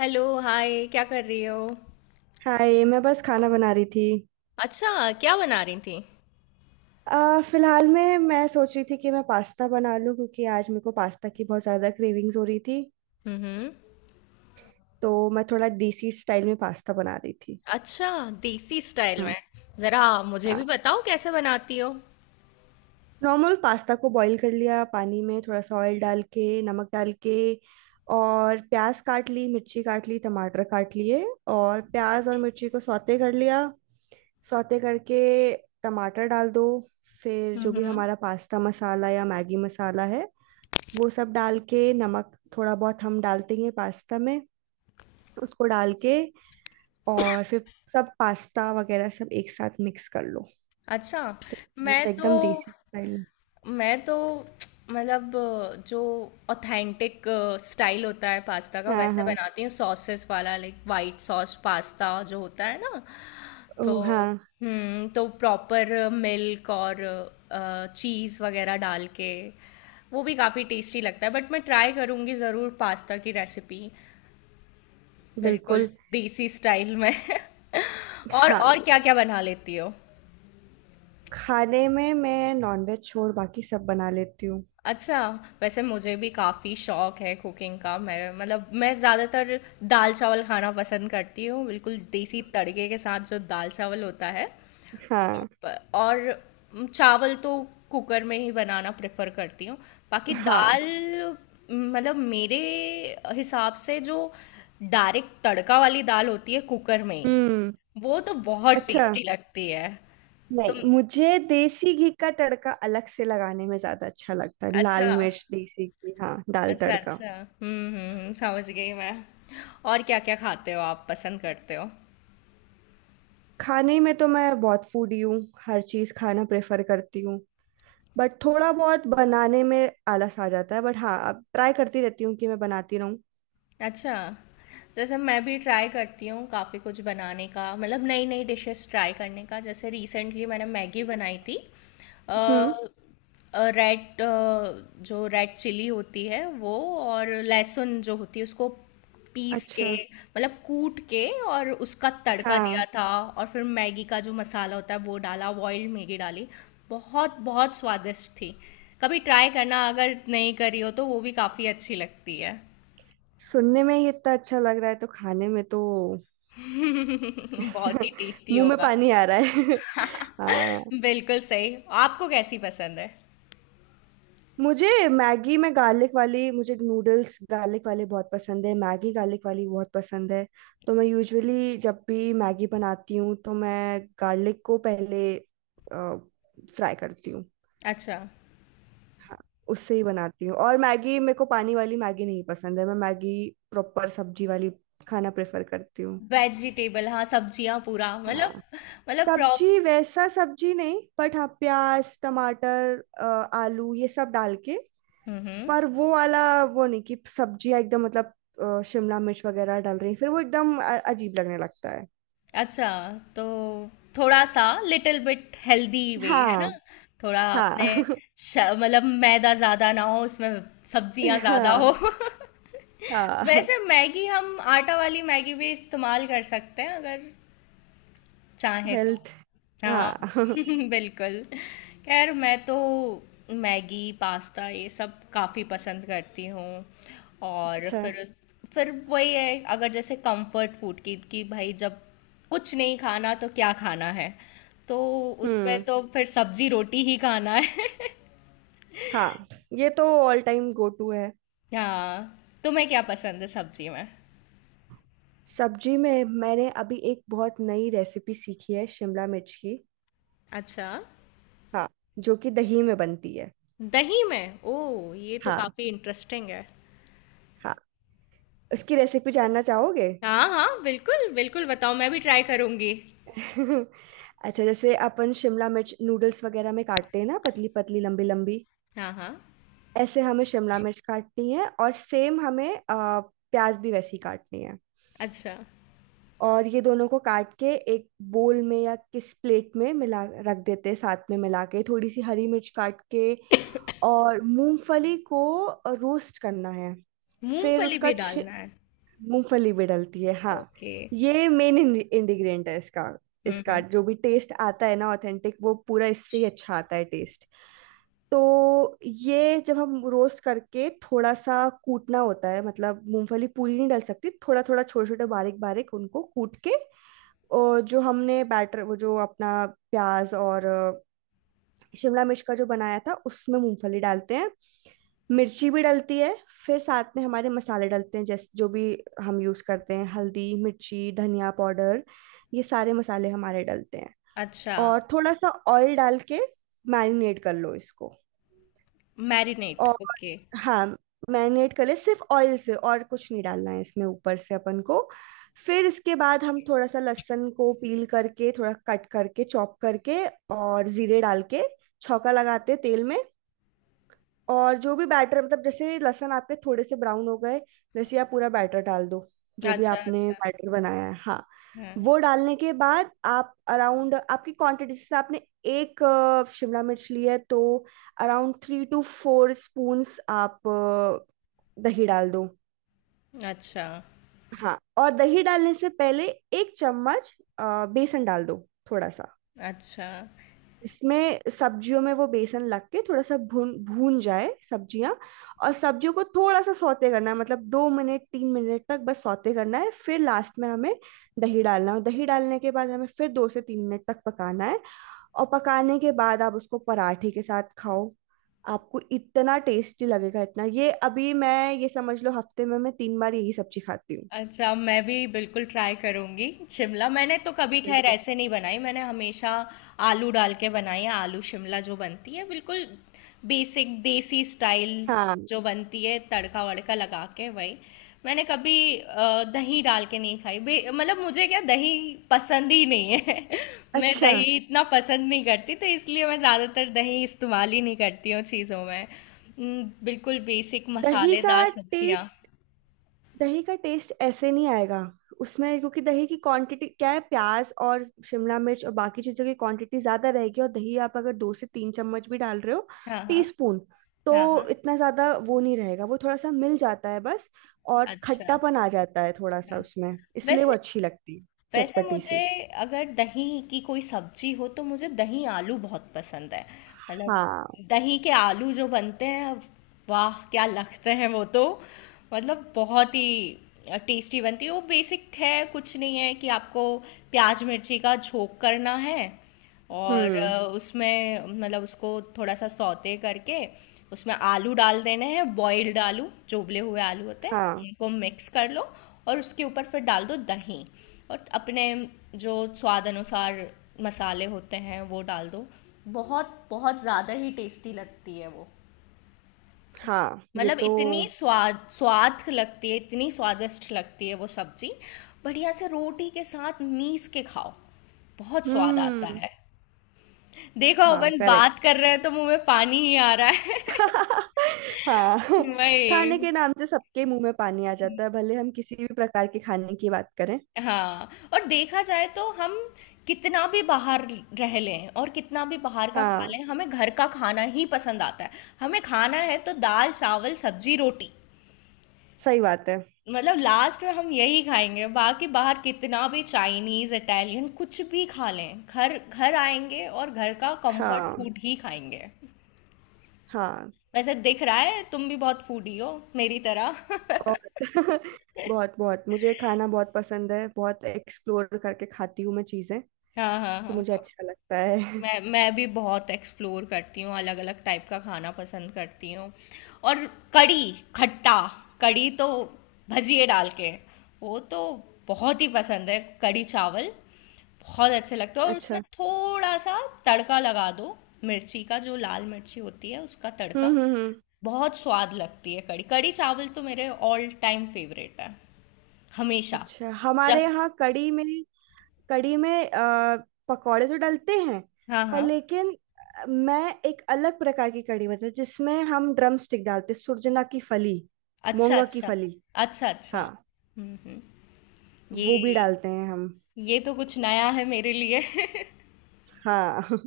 Hello hi, क्या कर रही हो। हाय। मैं बस खाना बना रही थी। अच्छा, क्या बना रही थी। फिलहाल में मैं सोच रही थी कि मैं पास्ता बना लूं क्योंकि आज मेरे को पास्ता की बहुत ज़्यादा क्रेविंग्स हो रही थी। हम्म। तो मैं थोड़ा देसी स्टाइल में पास्ता बना रही थी। अच्छा। देसी स्टाइल में। हम्म। जरा मुझे भी हाँ, बताओ कैसे बनाती हो। नॉर्मल पास्ता को बॉईल कर लिया पानी में थोड़ा सा ऑयल डाल के नमक डाल के। और प्याज काट ली, मिर्ची काट ली, टमाटर काट लिए। और प्याज और मिर्ची को सौते कर लिया। सौते करके टमाटर डाल दो। फिर जो भी हम्म। हमारा पास्ता मसाला या मैगी मसाला है वो सब डाल के, नमक थोड़ा बहुत हम डालते ही हैं पास्ता में, उसको डाल के और फिर सब पास्ता वगैरह सब एक साथ मिक्स कर लो। अच्छा। तो मैं बस तो एकदम देसी स्टाइल। मैं तो मतलब जो ऑथेंटिक स्टाइल होता है पास्ता का हाँ वैसे हाँ। बनाती हूँ, सॉसेस वाला, लाइक वाइट सॉस पास्ता जो होता है ना। तो ओ, हाँ। हम्म, तो प्रॉपर मिल्क और चीज़ वगैरह डाल के वो भी काफ़ी टेस्टी लगता है, बट मैं ट्राई करूँगी ज़रूर पास्ता की रेसिपी। बिल्कुल बिल्कुल। देसी स्टाइल में। और हाँ, और क्या क्या बना लेती हो। खाने में मैं नॉनवेज छोड़ बाकी सब बना लेती हूँ। अच्छा, वैसे मुझे भी काफ़ी शौक है कुकिंग का। मैं ज़्यादातर दाल चावल खाना पसंद करती हूँ, बिल्कुल देसी तड़के के साथ जो दाल चावल होता है। हाँ। और चावल तो कुकर में ही बनाना प्रेफर करती हूँ। बाकी हाँ। दाल मतलब मेरे हिसाब से जो डायरेक्ट तड़का वाली दाल होती है कुकर में, हम्म। वो तो बहुत अच्छा। टेस्टी लगती है। नहीं, तुम। मुझे देसी घी का तड़का अलग से लगाने में ज्यादा अच्छा लगता है। अच्छा। लाल मिर्च देसी घी, हाँ, दाल अच्छा तड़का। अच्छा, समझ गई मैं। और क्या क्या खाते हो आप, पसंद करते हो। खाने में तो मैं बहुत फूडी हूँ। हर चीज़ खाना प्रेफर करती हूँ। बट थोड़ा बहुत बनाने में आलस आ जाता है, बट हाँ, अब ट्राई करती रहती हूँ कि मैं बनाती रहूँ। अच्छा, जैसे मैं भी ट्राई करती हूँ काफ़ी कुछ बनाने का, मतलब नई नई डिशेस ट्राई करने का। जैसे रिसेंटली मैंने मैगी बनाई थी। हम्म। रेड जो रेड चिली होती है वो और लहसुन जो होती है उसको पीस के, अच्छा। मतलब कूट के, और उसका तड़का दिया हाँ, था। और फिर मैगी का जो मसाला होता है वो डाला, बॉइल्ड मैगी डाली। बहुत बहुत स्वादिष्ट थी। कभी ट्राई करना, अगर नहीं करी हो तो, वो भी काफ़ी अच्छी लगती है। सुनने में ही इतना अच्छा लग रहा है तो खाने में तो बहुत ही टेस्टी मुंह में होगा। पानी आ रहा है। हाँ, बिल्कुल सही। आपको कैसी पसंद है। मुझे मैगी में गार्लिक वाली, मुझे नूडल्स गार्लिक वाले बहुत पसंद है, मैगी गार्लिक वाली बहुत पसंद है। तो मैं यूजुअली जब भी मैगी बनाती हूँ तो मैं गार्लिक को पहले फ्राई करती हूँ। अच्छा। हाँ, उससे ही बनाती हूँ। और मैगी मेरे को पानी वाली मैगी नहीं पसंद है, मैं मैगी प्रॉपर सब्जी वाली खाना प्रेफर करती हूँ। वेजिटेबल, हाँ सब्जियां पूरा मतलब, हाँ, मतलब प्रॉप सब्जी वैसा सब्जी नहीं, बट हाँ, प्याज टमाटर आलू ये सब डाल के। हम्म हम्म, पर वो वाला, वो नहीं कि सब्जियां एकदम मतलब शिमला मिर्च वगैरह डाल रही हैं। फिर वो एकदम अजीब लगने लगता है। अच्छा, तो थोड़ा सा लिटिल बिट हेल्दी वे है ना। हाँ। थोड़ा अपने हाँ। मतलब मैदा ज्यादा ना हो उसमें, सब्जियां ज्यादा हाँ। हो। हाँ, वैसे मैगी हम आटा वाली मैगी भी इस्तेमाल कर सकते हैं, अगर चाहे तो। हेल्थ। हाँ। हाँ। बिल्कुल। खैर मैं तो मैगी पास्ता ये सब काफ़ी पसंद करती हूँ। और अच्छा। फिर उस फिर वही है, अगर जैसे कंफर्ट फूड की कि भाई जब कुछ नहीं खाना तो क्या खाना है, तो उसमें हम्म। तो फिर सब्जी रोटी ही खाना है। हाँ, ये तो ऑल टाइम गो टू है। हाँ, तुम्हें क्या पसंद है सब्जी में। सब्जी में मैंने अभी एक बहुत नई रेसिपी सीखी है, शिमला मिर्च की। अच्छा। हाँ, जो कि दही में बनती है। दही में, ओ ये तो हाँ। काफ़ी इंटरेस्टिंग है। हाँ, उसकी रेसिपी जानना चाहोगे। हाँ हाँ, बिल्कुल बिल्कुल बताओ, मैं भी ट्राई करूंगी। अच्छा, जैसे अपन शिमला मिर्च नूडल्स वगैरह में काटते हैं ना पतली पतली लंबी लंबी, हाँ हाँ। ऐसे हमें शिमला मिर्च काटनी है। और सेम हमें प्याज भी वैसी काटनी है। अच्छा। और ये दोनों को काट के एक बोल में या किस प्लेट में मिला रख देते हैं, साथ में मिला के, थोड़ी सी हरी मिर्च काट के। और मूंगफली को रोस्ट करना है। फिर मूंगफली उसका भी छ, डालना है। मूंगफली भी डलती है हाँ। ओके। ये मेन इंग्रेडिएंट है इसका। इसका हम्म। जो भी टेस्ट आता है ना ऑथेंटिक, वो पूरा इससे ही अच्छा आता है टेस्ट। तो ये जब हम रोस्ट करके थोड़ा सा कूटना होता है, मतलब मूंगफली पूरी नहीं डल सकती, थोड़ा थोड़ा छोटे छोटे बारीक बारीक उनको कूट के, और जो हमने बैटर वो जो अपना प्याज और शिमला मिर्च का जो बनाया था उसमें मूंगफली डालते हैं। मिर्ची भी डलती है। फिर साथ में हमारे मसाले डलते हैं, जैसे जो भी हम यूज करते हैं, हल्दी मिर्ची धनिया पाउडर, ये सारे मसाले हमारे डलते हैं। अच्छा। और थोड़ा सा ऑयल डाल के मैरिनेट कर लो इसको। मैरिनेट, और ओके। हाँ, मैरिनेट कर ले सिर्फ ऑयल से, और कुछ नहीं डालना है इसमें ऊपर से अपन को। फिर इसके बाद हम थोड़ा सा लहसुन को पील करके, थोड़ा कट करके चॉप करके, और जीरे डाल के छौंका लगाते हैं तेल में। और जो भी बैटर, मतलब जैसे लहसुन आपके थोड़े से ब्राउन हो गए, वैसे आप पूरा बैटर डाल दो, जो भी अच्छा आपने अच्छा, बैटर बनाया है। हाँ, हाँ। वो डालने के बाद आप अराउंड, आपकी क्वांटिटी से, आपने एक शिमला मिर्च ली है तो around three two four spoons आप दही डाल दो। अच्छा, हाँ, और दही डालने से पहले एक चम्मच बेसन डाल दो, थोड़ा सा। अच्छा, इसमें सब्जियों में वो बेसन लग के थोड़ा सा भून भून जाए सब्जियां। और सब्जियों को थोड़ा सा सौते करना है, मतलब दो मिनट तीन मिनट तक बस सौते करना है। फिर लास्ट में हमें दही डालना है, और दही डालने के बाद हमें फिर दो से तीन मिनट तक पकाना है। और पकाने के बाद आप उसको पराठे के साथ खाओ, आपको इतना टेस्टी लगेगा, इतना। ये अभी मैं, ये समझ लो हफ्ते में मैं तीन बार यही सब्जी खाती हूँ। अच्छा, मैं भी बिल्कुल ट्राई करूँगी शिमला। मैंने तो कभी खैर बिल्कुल। ऐसे नहीं बनाई, मैंने हमेशा आलू डाल के बनाई है। आलू शिमला जो बनती है, बिल्कुल बेसिक देसी स्टाइल हाँ। जो बनती है, तड़का वड़का लगा के, वही। मैंने कभी दही डाल के नहीं खाई। मतलब मुझे क्या, दही पसंद ही नहीं है। मैं अच्छा, दही इतना पसंद नहीं करती, तो इसलिए मैं ज़्यादातर दही इस्तेमाल ही नहीं करती हूँ चीज़ों में। बिल्कुल बेसिक दही का मसालेदार सब्जियाँ। टेस्ट, दही का टेस्ट ऐसे नहीं आएगा उसमें, क्योंकि दही की क्वांटिटी क्या है, प्याज और शिमला मिर्च और बाकी चीजों की क्वांटिटी ज्यादा रहेगी, और दही आप अगर दो से तीन चम्मच भी डाल रहे हो, हाँ हाँ टीस्पून, तो हाँ हाँ। इतना ज्यादा वो नहीं रहेगा, वो थोड़ा सा मिल जाता है बस। और अच्छा। खट्टापन आ जाता है थोड़ा हाँ। सा उसमें, इसलिए वो वैसे अच्छी लगती है। वैसे चटपटी मुझे सी। अगर दही की कोई सब्जी हो तो मुझे दही आलू बहुत पसंद है। मतलब हाँ। दही के आलू जो बनते हैं, वाह क्या लगते हैं वो तो, मतलब बहुत ही टेस्टी बनती है वो। बेसिक है, कुछ नहीं है कि आपको प्याज मिर्ची का झोंक करना है और हम्म। उसमें मतलब उसको थोड़ा सा सौते करके उसमें आलू डाल देने हैं। बॉइल्ड आलू, चोबले हुए आलू होते हैं, हाँ। इनको मिक्स कर लो, और उसके ऊपर फिर डाल दो दही, और अपने जो स्वाद अनुसार मसाले होते हैं वो डाल दो। बहुत बहुत ज़्यादा ही टेस्टी लगती है वो, हाँ, ये मतलब तो। इतनी स्वाद स्वाद लगती है, इतनी स्वादिष्ट लगती है वो सब्जी। बढ़िया से रोटी के साथ मीस के खाओ, बहुत स्वाद आता हम्म। है। देखो था अपन करेक्ट। बात कर रहे हैं तो मुंह में पानी ही आ रहा है। हाँ, खाने वही। के नाम से सबके मुंह में पानी आ जाता है भले हम किसी भी प्रकार के खाने की बात करें। हाँ, और देखा जाए तो हम कितना भी बाहर रह लें और कितना भी बाहर का खा हाँ, लें, हमें घर का खाना ही पसंद आता है। हमें खाना है तो दाल चावल सब्जी रोटी, सही बात है। मतलब लास्ट में हम यही खाएंगे। बाकी बाहर कितना भी चाइनीज इटालियन कुछ भी खा लें, घर घर आएंगे और घर का कंफर्ट हाँ। फूड ही खाएंगे। हाँ। वैसे दिख रहा है तुम भी बहुत फूडी हो, मेरी तरह। बहुत। बहुत बहुत, मुझे खाना बहुत पसंद है, बहुत एक्सप्लोर करके खाती हूँ मैं चीज़ें, हाँ हाँ तो हाँ। मुझे अच्छा लगता है। मैं भी बहुत एक्सप्लोर करती हूँ, अलग अलग टाइप का खाना पसंद करती हूँ। और कड़ी खट्टा, कड़ी तो भजिए डाल के, वो तो बहुत ही पसंद है। कड़ी चावल बहुत अच्छे लगते हैं, और उसमें अच्छा। थोड़ा सा तड़का लगा दो, मिर्ची का, जो लाल मिर्ची होती है उसका तड़का, हम्म। बहुत स्वाद लगती है कड़ी। कड़ी चावल तो मेरे ऑल टाइम फेवरेट है हमेशा। अच्छा, हमारे जब, यहाँ कढ़ी में, कढ़ी में पकौड़े तो डलते हैं, हाँ पर हाँ। लेकिन मैं एक अलग प्रकार की कढ़ी, मतलब जिसमें हम ड्रम स्टिक डालते, सुरजना की फली, अच्छा मोंगा की अच्छा, फली। अच्छा अच्छा, हाँ, हम्म। ये वो भी डालते हैं हम। ये तो कुछ नया है मेरे लिए। हाँ।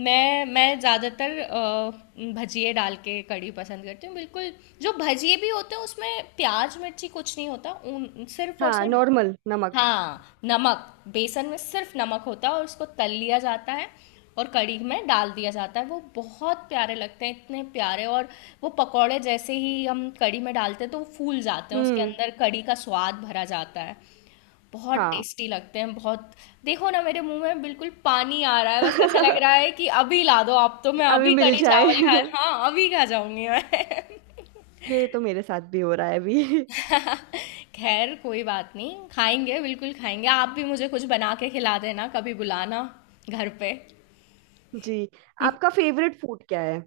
मैं ज़्यादातर भजिए डाल के कढ़ी पसंद करती हूँ। बिल्कुल, जो भजिए भी होते हैं उसमें प्याज मिर्ची कुछ नहीं होता, उन सिर्फ और हाँ, सिर्फ, नॉर्मल नमक। हाँ नमक, बेसन में सिर्फ नमक होता है, और उसको तल लिया जाता है और कढ़ी में डाल दिया जाता है। वो बहुत प्यारे लगते हैं, इतने प्यारे। और वो पकौड़े जैसे ही हम कढ़ी में डालते हैं तो वो फूल जाते हैं, उसके हम्म। अंदर कढ़ी का स्वाद भरा जाता है। बहुत हाँ। टेस्टी लगते हैं, बहुत। देखो ना, मेरे मुंह में बिल्कुल पानी आ रहा है, बस ऐसा लग रहा है कि अभी ला दो आप तो कि मैं हमें अभी मिल कढ़ी जाए। चावल खा, हाँ अभी खा जाऊंगी मैं। ये तो मेरे साथ भी हो रहा है अभी। खैर कोई बात नहीं, खाएंगे बिल्कुल, खाएंगे। आप भी मुझे कुछ बना के खिला देना, कभी बुलाना घर पे। जी। आपका फेवरेट फूड क्या है।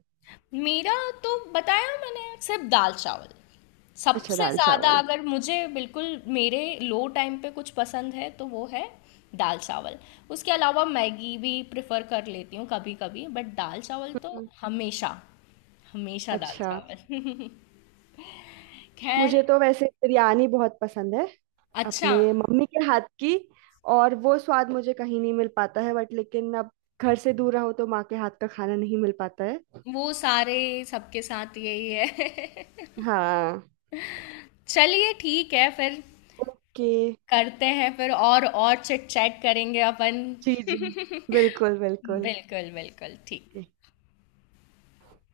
मेरा, तो बताया मैंने, सिर्फ दाल चावल। अच्छा, सबसे दाल ज़्यादा चावल। अगर मुझे बिल्कुल मेरे लो टाइम पे कुछ पसंद है तो वो है दाल चावल। उसके अलावा मैगी भी प्रेफर कर लेती हूँ कभी कभी, बट दाल चावल तो हम्म। हमेशा, हमेशा दाल अच्छा, चावल। खैर। मुझे तो वैसे बिरयानी बहुत पसंद है, अच्छा, अपने मम्मी के हाथ की। और वो स्वाद मुझे कहीं नहीं मिल पाता है, बट लेकिन अब घर से दूर रहो तो माँ के हाथ का खाना नहीं मिल पाता है। वो सारे सबके साथ यही है। हाँ। चलिए ठीक है फिर, ओके। करते हैं फिर, और चिट चैट करेंगे अपन। जी जी, बिल्कुल बिल्कुल। बिल्कुल बिल्कुल ठीक।